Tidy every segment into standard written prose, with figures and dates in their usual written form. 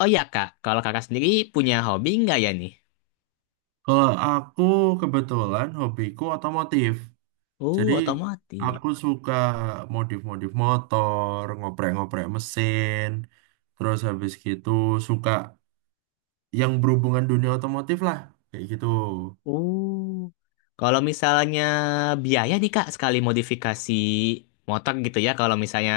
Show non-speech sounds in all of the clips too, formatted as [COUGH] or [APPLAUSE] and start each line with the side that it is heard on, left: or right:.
left: Oh iya kak, kalau kakak sendiri punya hobi nggak ya nih?
right: Kalau aku kebetulan hobiku otomotif. Jadi
left: Oh otomotif.
right: aku suka modif-modif motor, ngoprek-ngoprek mesin. Terus habis gitu suka yang berhubungan dunia otomotif lah. Kayak gitu.
left: Oh kalau misalnya biaya nih kak sekali modifikasi motor gitu ya, kalau misalnya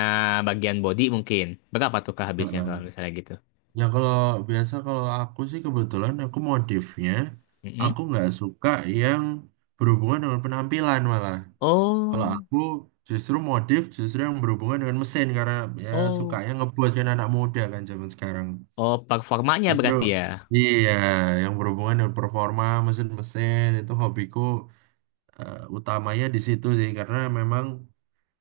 left: bagian body mungkin berapa tuh kak habisnya kalau
right: Heeh.
left: misalnya gitu?
right: Ya kalau biasa kalau aku sih kebetulan aku modifnya. Aku
left: Mm-mm.
right: nggak suka yang berhubungan dengan penampilan malah. Kalau
left: Oh
right: aku justru modif justru yang berhubungan dengan mesin karena ya
left: oh
right: sukanya ngebuat kan anak muda kan zaman sekarang.
left: oh performanya
right: Justru
left: berarti ya.
right: iya yang berhubungan dengan performa mesin-mesin itu hobiku utamanya di situ sih karena memang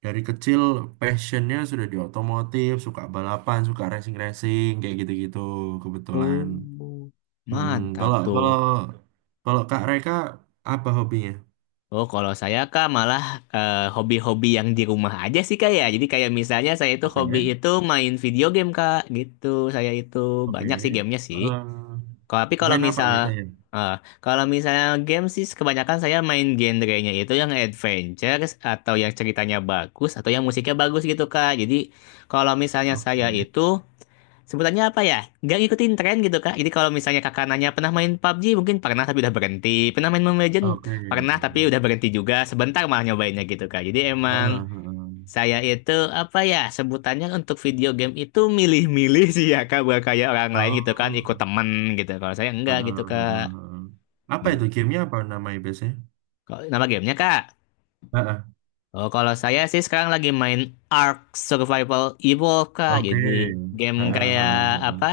right: dari kecil passionnya sudah di otomotif, suka balapan, suka racing-racing kayak gitu-gitu kebetulan.
left: Oh
right: Mm,
left: mantap
right: kalau
left: tuh.
right: kalau kalau Kak Reka apa hobinya?
left: Oh, kalau saya kak malah hobi-hobi yang di rumah aja sih kak ya. Jadi kayak misalnya saya itu
right: Oke,
left: hobi itu main video game kak gitu. Saya itu
right: oke.
left: banyak sih gamenya sih.
right: Eh,
left: Tapi
right: Main apa biasanya?
left: eh, kalau misalnya game sih kebanyakan saya main genrenya itu yang adventure atau yang ceritanya bagus atau yang musiknya bagus gitu kak. Jadi kalau misalnya
right: Oke,
left: saya itu, sebutannya apa ya? Nggak ngikutin tren gitu, Kak. Jadi kalau misalnya kakak nanya, pernah main PUBG? Mungkin pernah tapi udah berhenti. Pernah main Mobile Legends?
right: oke.
left: Pernah tapi udah berhenti juga. Sebentar malah nyobainnya gitu, Kak. Jadi
right: Heeh,
left: emang
right: heeh.
left: saya itu, apa ya, sebutannya untuk video game itu milih-milih sih ya, Kak. Bukan kayak orang lain gitu kan, ikut
right: Oh.
left: temen gitu. Kalau saya enggak
right: Heeh,
left: gitu,
right: heeh,
left: Kak.
right: heeh. Apa itu
left: Gitu.
right: gamenya apa namanya biasanya?
left: Nama gamenya, Kak?
right: Heeh,
left: Oh, kalau saya sih sekarang lagi main Ark Survival Evolved, Kak.
right: oke.
left: Jadi game
right: Heeh,
left: kayak
right: heeh, heeh.
left: apa?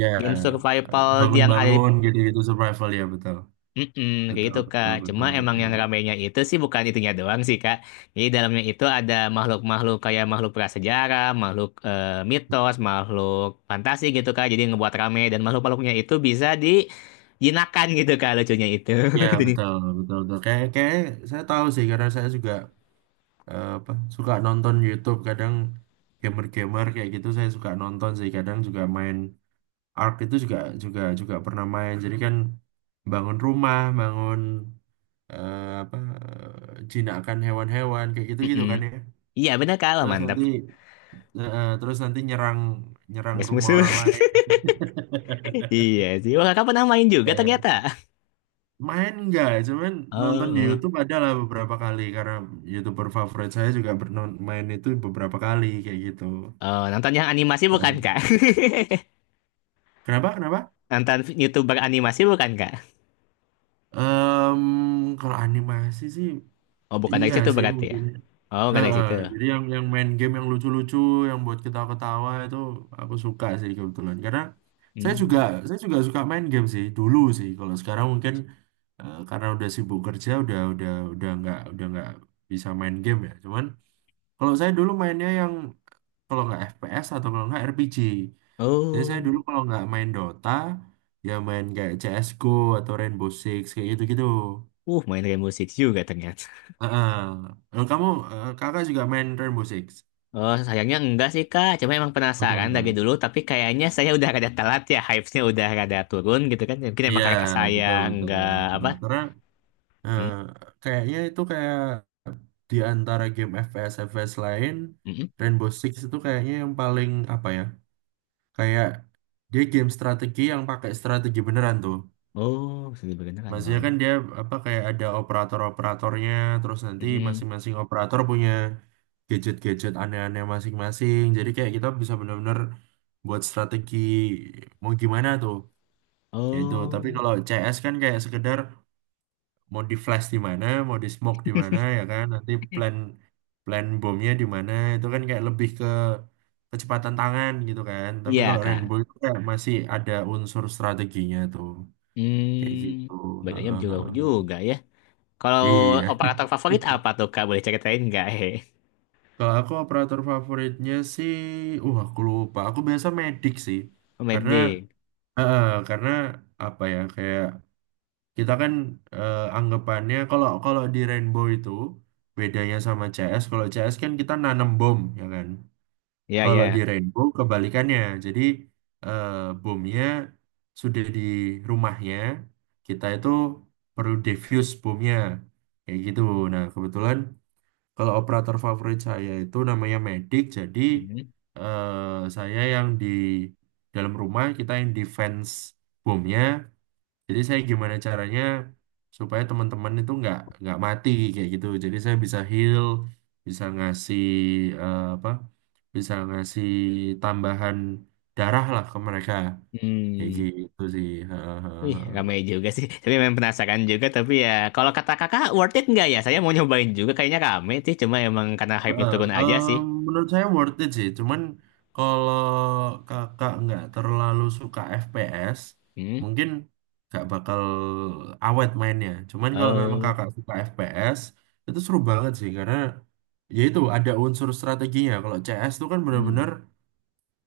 right: Ya,
left: Game survival yang ada.
right: bangun-bangun gitu-gitu survival ya betul.
left: Mm-mm, kayak
right: Betul,
left: gitu Kak.
right: betul, betul,
left: Cuma emang yang
right: betul.
left: ramainya itu sih bukan itunya doang sih Kak. Jadi dalamnya itu ada makhluk-makhluk kayak makhluk prasejarah, makhluk mitos, makhluk fantasi gitu Kak. Jadi ngebuat rame dan makhluk-makhluknya itu bisa dijinakan gitu Kak lucunya itu.
right: Ya,
left: [LAUGHS] Jadi,
right: betul, betul, betul. Kayak kayak saya tahu sih karena saya juga apa suka nonton YouTube kadang gamer-gamer kayak gitu saya suka nonton sih kadang juga main Ark itu juga juga juga pernah main. Jadi kan bangun rumah, bangun eh, apa jinakan hewan-hewan kayak gitu-gitu
left: mm-mm.
right: kan ya.
left: Iya bener Kak, wah,
right: Terus
left: mantap.
right: nanti terus nanti nyerang nyerang
left: Best
right: rumah
left: musuh.
right: orang lain. [LAUGHS]
left: [LAUGHS] Iya sih. Wah Kakak pernah main juga
right: Ya.
left: ternyata.
right: Main enggak, cuman nonton
left: Oh,
right: di
left: oh,
right: YouTube adalah beberapa kali karena YouTuber favorit saya juga bernon main itu beberapa kali kayak gitu.
left: oh, nonton yang animasi bukan Kak?
right: Heeh. Kenapa? Kenapa?
left: [LAUGHS] Nonton YouTuber animasi bukan Kak?
right: Em, Kalau animasi sih
left: Oh bukan dari
right: iya
left: situ
right: sih
left: berarti ya?
right: mungkin.
left: Oh bukan dari
right: Heeh,
left: situ.
right: jadi yang main game yang lucu-lucu, yang buat kita ketawa itu aku suka sih kebetulan. Karena saya juga
left: Hmm.
right: saya juga suka main game sih dulu sih. Kalau sekarang mungkin karena udah sibuk kerja, udah nggak bisa main game ya. Cuman kalau saya dulu mainnya yang kalau nggak FPS atau kalau nggak RPG. Jadi saya dulu
left: Oh,
right: kalau nggak main Dota, ya main kayak CS:GO atau Rainbow Six kayak gitu-gitu.
left: main kayak musik juga ternyata.
right: Heeh. Kalau Kamu kakak juga main Rainbow Six?
left: Oh, sayangnya enggak sih, Kak. Cuma emang
right: Udah
left: penasaran dari
right: nggak?
left: dulu, tapi kayaknya saya udah rada telat ya. Hype-nya udah rada turun gitu kan. Ya, mungkin emang
right: Iya,
left: karena saya
right: betul betul.
left: enggak apa.
right: Nah, karena eh,
left: Hmm,
right: kayaknya itu kayak di antara game FPS FPS lain,
left: mm-mm.
right: Rainbow Six itu kayaknya yang paling apa ya? Kayak dia game strategi yang pakai strategi beneran tuh.
left: Oh, seni beneran.
right: Maksudnya
left: Waduh.
right: kan dia apa kayak ada operator-operatornya, terus nanti
left: Mm-mm.
right: masing-masing operator punya gadget-gadget aneh-aneh masing-masing. Jadi kayak kita bisa bener-bener buat strategi mau gimana tuh. Ya itu. Tapi
left: Oh,
right: kalau CS kan kayak sekedar mau di flash di mana, mau di smoke di mana ya kan. Nanti plan plan bomnya di mana itu kan kayak lebih ke kecepatan tangan gitu kan. Tapi
left: iya,
right: kalau
left: Kak.
right: Rainbow itu kayak masih ada unsur strateginya tuh. Kayak gitu.
left: Hmm,
right: Heeh,
left: bedanya
right: heeh,
left: jauh
right: heeh.
left: juga ya. Kalau
right: Iya.
left: operator favorit
right: [LAUGHS]
left: apa tuh, Kak? Boleh ceritain nggak? [LAUGHS] Hehe.
right: Kalau aku operator favoritnya sih, aku lupa. Aku biasa medik sih.
left: Oh, Mad.
right: Karena karena apa ya kayak kita kan anggapannya kalau kalau di Rainbow itu bedanya sama CS, kalau CS kan kita nanam bom ya kan.
left: Ya,
right: Kalau di
left: ya.
right: Rainbow kebalikannya. Jadi eh, bomnya sudah di rumahnya, kita itu perlu defuse bomnya. Kayak gitu. Nah, kebetulan kalau operator favorit saya itu namanya Medic, jadi
left: Hmm.
right: saya yang di dalam rumah, kita yang defense bomnya jadi saya gimana caranya supaya teman-teman itu nggak mati kayak gitu. Jadi saya bisa heal, bisa ngasih eh, apa? bisa ngasih tambahan darah lah ke mereka kayak
left: Hmm.
right: gitu sih.
left: Wih, ramai
right: [LAUGHS]
left: juga sih. Tapi memang penasaran juga. Tapi ya, kalau kata kakak, worth it nggak ya? Saya mau nyobain juga. Kayaknya rame sih. Cuma emang karena hype-nya
right: Heeh,
left: turun aja sih.
right: menurut saya worth it sih. Cuman kalau kakak nggak terlalu suka FPS,
left: Hmm.
right: mungkin nggak bakal awet mainnya. Cuman kalau memang
left: Oh.
right: kakak suka FPS, itu seru banget sih karena ya itu ada unsur strateginya. Kalau CS itu kan
left: Hmm.
right: benar-benar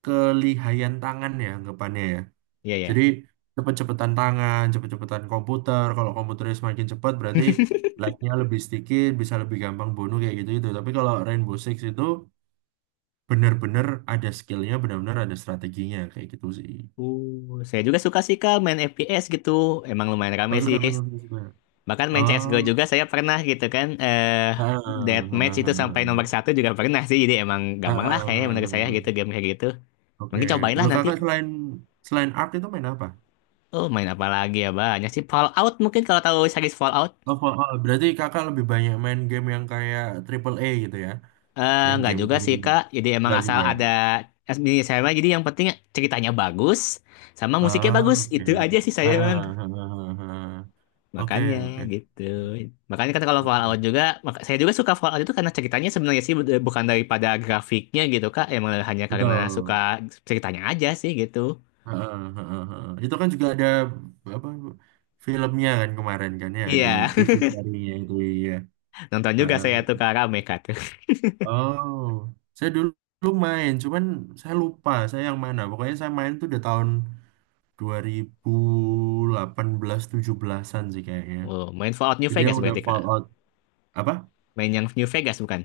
right: kelihayan tangan ya anggapannya ya.
left: Iya,
right: Jadi
left: ya.
right: cepet-cepetan tangan, cepet-cepetan komputer. Kalau komputernya semakin cepat berarti like-nya lebih sedikit, bisa lebih gampang bunuh kayak gitu itu. Tapi kalau Rainbow Six itu bener-bener ada skillnya bener-bener ada strateginya kayak gitu sih
left: Saya juga suka sih kak main FPS gitu. Emang lumayan rame
right: oh suka
left: sih.
right: main aku suka
left: Bahkan main CSGO
right: oh
left: juga saya pernah gitu kan.
right: ah, ah,
left: Deathmatch itu
right: ah,
left: sampai
right: ah,
left: nomor satu juga pernah sih. Jadi emang
right: ah,
left: gampang lah
right: ah,
left: kayaknya
right: ah,
left: menurut saya gitu
right: ah.
left: game kayak gitu.
right: Oke,
left: Mungkin cobain lah
right: kalau
left: nanti.
right: kakak selain selain Ark itu main apa
left: Oh, main apa lagi ya? Banyak sih. Fallout mungkin kalau tahu series Fallout.
right: oh, oh, oh, berarti kakak lebih banyak main game yang kayak triple A gitu ya, yang
left: Nggak juga
right: game-game
left: sih Kak. Jadi emang
right: enggak
left: asal
right: juga.
left: ada SB saya mah jadi yang penting ceritanya bagus sama musiknya
right: Ah,
left: bagus.
right: oke.
left: Itu aja sih
right: Ah,
left: saya emang.
right: ah, ah, ah, ah, ah. Oke,
left: Makanya
right: oke,
left: gitu. Makanya kan kalau Fallout
right: oke.
left: juga saya juga suka Fallout itu karena ceritanya sebenarnya sih bukan daripada grafiknya gitu Kak. Emang hanya karena suka
right: Betul.
left: ceritanya aja sih gitu.
right: Heeh, heeh, heeh. Itu kan juga ada apa filmnya kan kemarin kan ya ada
left: Iya,
right: TV serinya itu ya.
left: [LAUGHS] nonton juga
right: Heeh.
left: saya tuh Kak, rame Kak tuh.
right: Oh, saya dulu, dulu main, cuman saya lupa saya yang mana. Pokoknya saya main tuh udah tahun 2018 17-an sih kayaknya.
left: Oh, main Fallout New
right: Jadi yang
left: Vegas
right: udah
left: berarti Kak.
right: Fallout apa?
left: Main yang New Vegas bukan?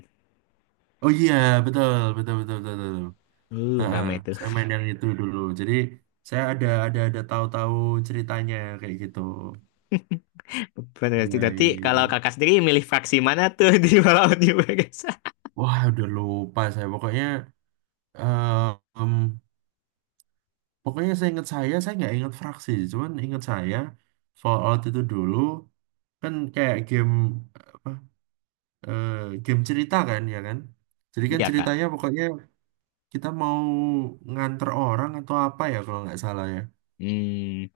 right: Oh iya, betul, betul. Heeh,
left: Rame itu.
right: saya main yang itu dulu. Jadi saya ada tahu-tahu ceritanya kayak gitu.
left: Berarti,
right: Iya,
left: berarti
right: iya,
left: kalau
right: iya.
left: kakak sendiri milih fraksi mana tuh di Walau di Bagasa?
right: Wah, udah lupa saya. Pokoknya, eh, em, pokoknya saya nggak ingat fraksi. Cuman ingat saya, Fallout itu dulu kan kayak game apa? eh, Game cerita kan, ya kan? Jadi kan
left: Iya kak.
right: ceritanya pokoknya kita mau nganter orang atau apa ya kalau nggak salah ya.
left: Hmm,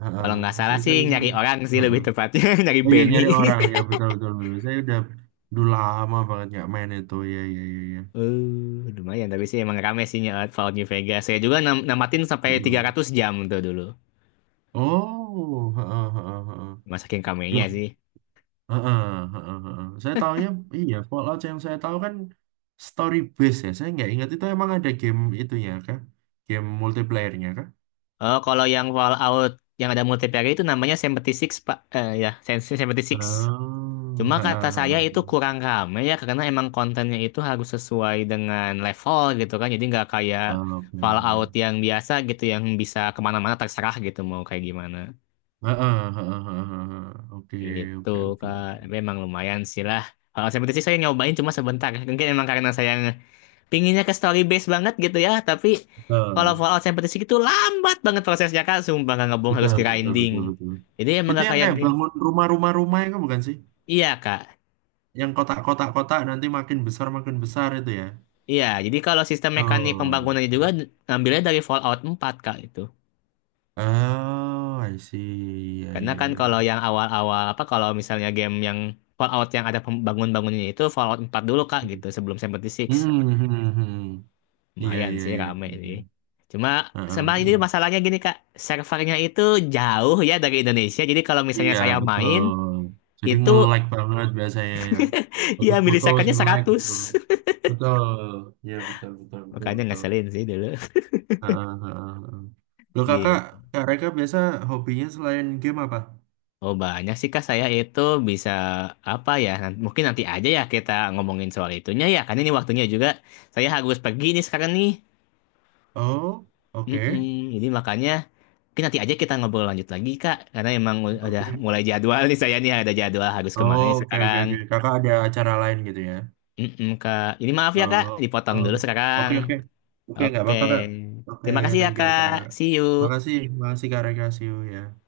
right: Heeh.
left: kalau nggak salah sih nyari
right: Saya-
left: orang sih
right: heeh.
left: lebih tepatnya [LAUGHS] nyari
right: Oh iya
left: Benny.
right: nyari orang ya
left: [LAUGHS]
right: betul betul betul. Saya udah dulu lama banget nggak main itu ya ya ya ya.
left: Lumayan tapi sih emang rame sih nyawa Fallout New Vegas. Saya juga namatin sampai tiga
right: Heeh.
left: ratus jam tuh dulu.
right: Oh, heeh, heeh, heeh.
left: Masakin kamenya
right: Loh,
left: sih.
right: heeh, heeh, heeh. Saya tahunya iya Fallout yang saya tahu kan story base ya. Saya nggak ingat itu emang ada game itunya kah? Game multiplayernya kah?
left: Oh, kalau yang Fallout yang ada multiplayer itu namanya 76, Pak. Ya, 76.
right: Oh,
left: Cuma kata
right: heeh,
left: saya itu
right: heeh.
left: kurang rame ya karena emang kontennya itu harus sesuai dengan level gitu kan. Jadi nggak kayak
right: Oh, oke.
left: Fallout yang biasa gitu yang bisa kemana-mana terserah gitu mau kayak gimana.
right: Heeh, heeh, heeh, heeh. Oke,
left: Gitu
right: oke, oke,
left: Kak.
right: oke.
left: Tapi emang lumayan sih lah. Kalau seperti sih saya nyobain cuma sebentar. Mungkin emang karena saya pinginnya ke story base banget gitu ya. Tapi kalau
right: Betul,
left: Fallout seperti sih itu lambat banget prosesnya Kak. Sumpah nggak ngebong harus
right: betul, betul,
left: grinding.
right: betul, betul.
left: Jadi emang
right: Itu
left: nggak
right: yang
left: kayak.
right: kayak bangun rumah-rumah-rumah itu bukan sih?
left: Iya Kak.
right: Yang kotak-kotak-kotak nanti makin besar itu ya.
left: Iya, jadi kalau sistem mekanik
right: Oh.
left: pembangunannya juga ngambilnya dari Fallout 4 Kak itu.
right: Oh, I see. Iya,
left: Karena kan
right: iya,
left: kalau
right: iya,
left: yang awal-awal apa kalau misalnya game yang Fallout yang ada pembangun-bangunannya itu Fallout 4 dulu Kak
right: iya.
left: gitu sebelum 76.
right: Hmm, hmm, hmm. Iya,
left: Lumayan
right: iya,
left: sih
right: iya,
left: rame
right: iya.
left: sih. Cuma
right: Heeh,
left: sama ini
right: heeh.
left: masalahnya gini Kak, servernya itu jauh ya dari Indonesia. Jadi kalau misalnya
right: Iya,
left: saya
right: betul.
left: main
right: Jadi
left: itu
right: nge-like banget biasanya ya.
left: [LAUGHS] ya
right: Foto-foto
left: milisekonnya
right: nge-like gitu.
left: 100. [LAUGHS]
right: Betul. Iya, betul, betul, betul,
left: Makanya
right: betul.
left: ngeselin sih dulu.
right: Heeh, heeh, heeh.
left: [LAUGHS]
right: Loh kakak,
left: Gitu.
right: Kak Reka biasa hobinya selain game apa?
left: Oh banyak sih Kak, saya itu bisa apa ya, mungkin nanti aja ya kita ngomongin soal itunya ya, karena ini waktunya juga saya harus pergi nih sekarang nih.
right: Oh, oke.
left: Mm-mm. Jadi makanya mungkin nanti aja kita ngobrol lanjut lagi Kak, karena emang udah
right: Oke.
left: mulai jadwal nih saya nih ada jadwal harus kemana
right: Oh,
left: nih
right: oke, oke,
left: sekarang.
right: oke. Kakak ada acara lain gitu ya?
left: Mm-mm, Kak, ini maaf ya Kak,
right: Oh,
left: dipotong
right: oh.
left: dulu sekarang.
right: Oke, oke, oke, nggak
left: Oke,
right: apa-apa kak. Oke,
left: terima kasih ya
right: thank you kak.
left: Kak, see you.
right: Makasih, makasih kak Rekasio ya.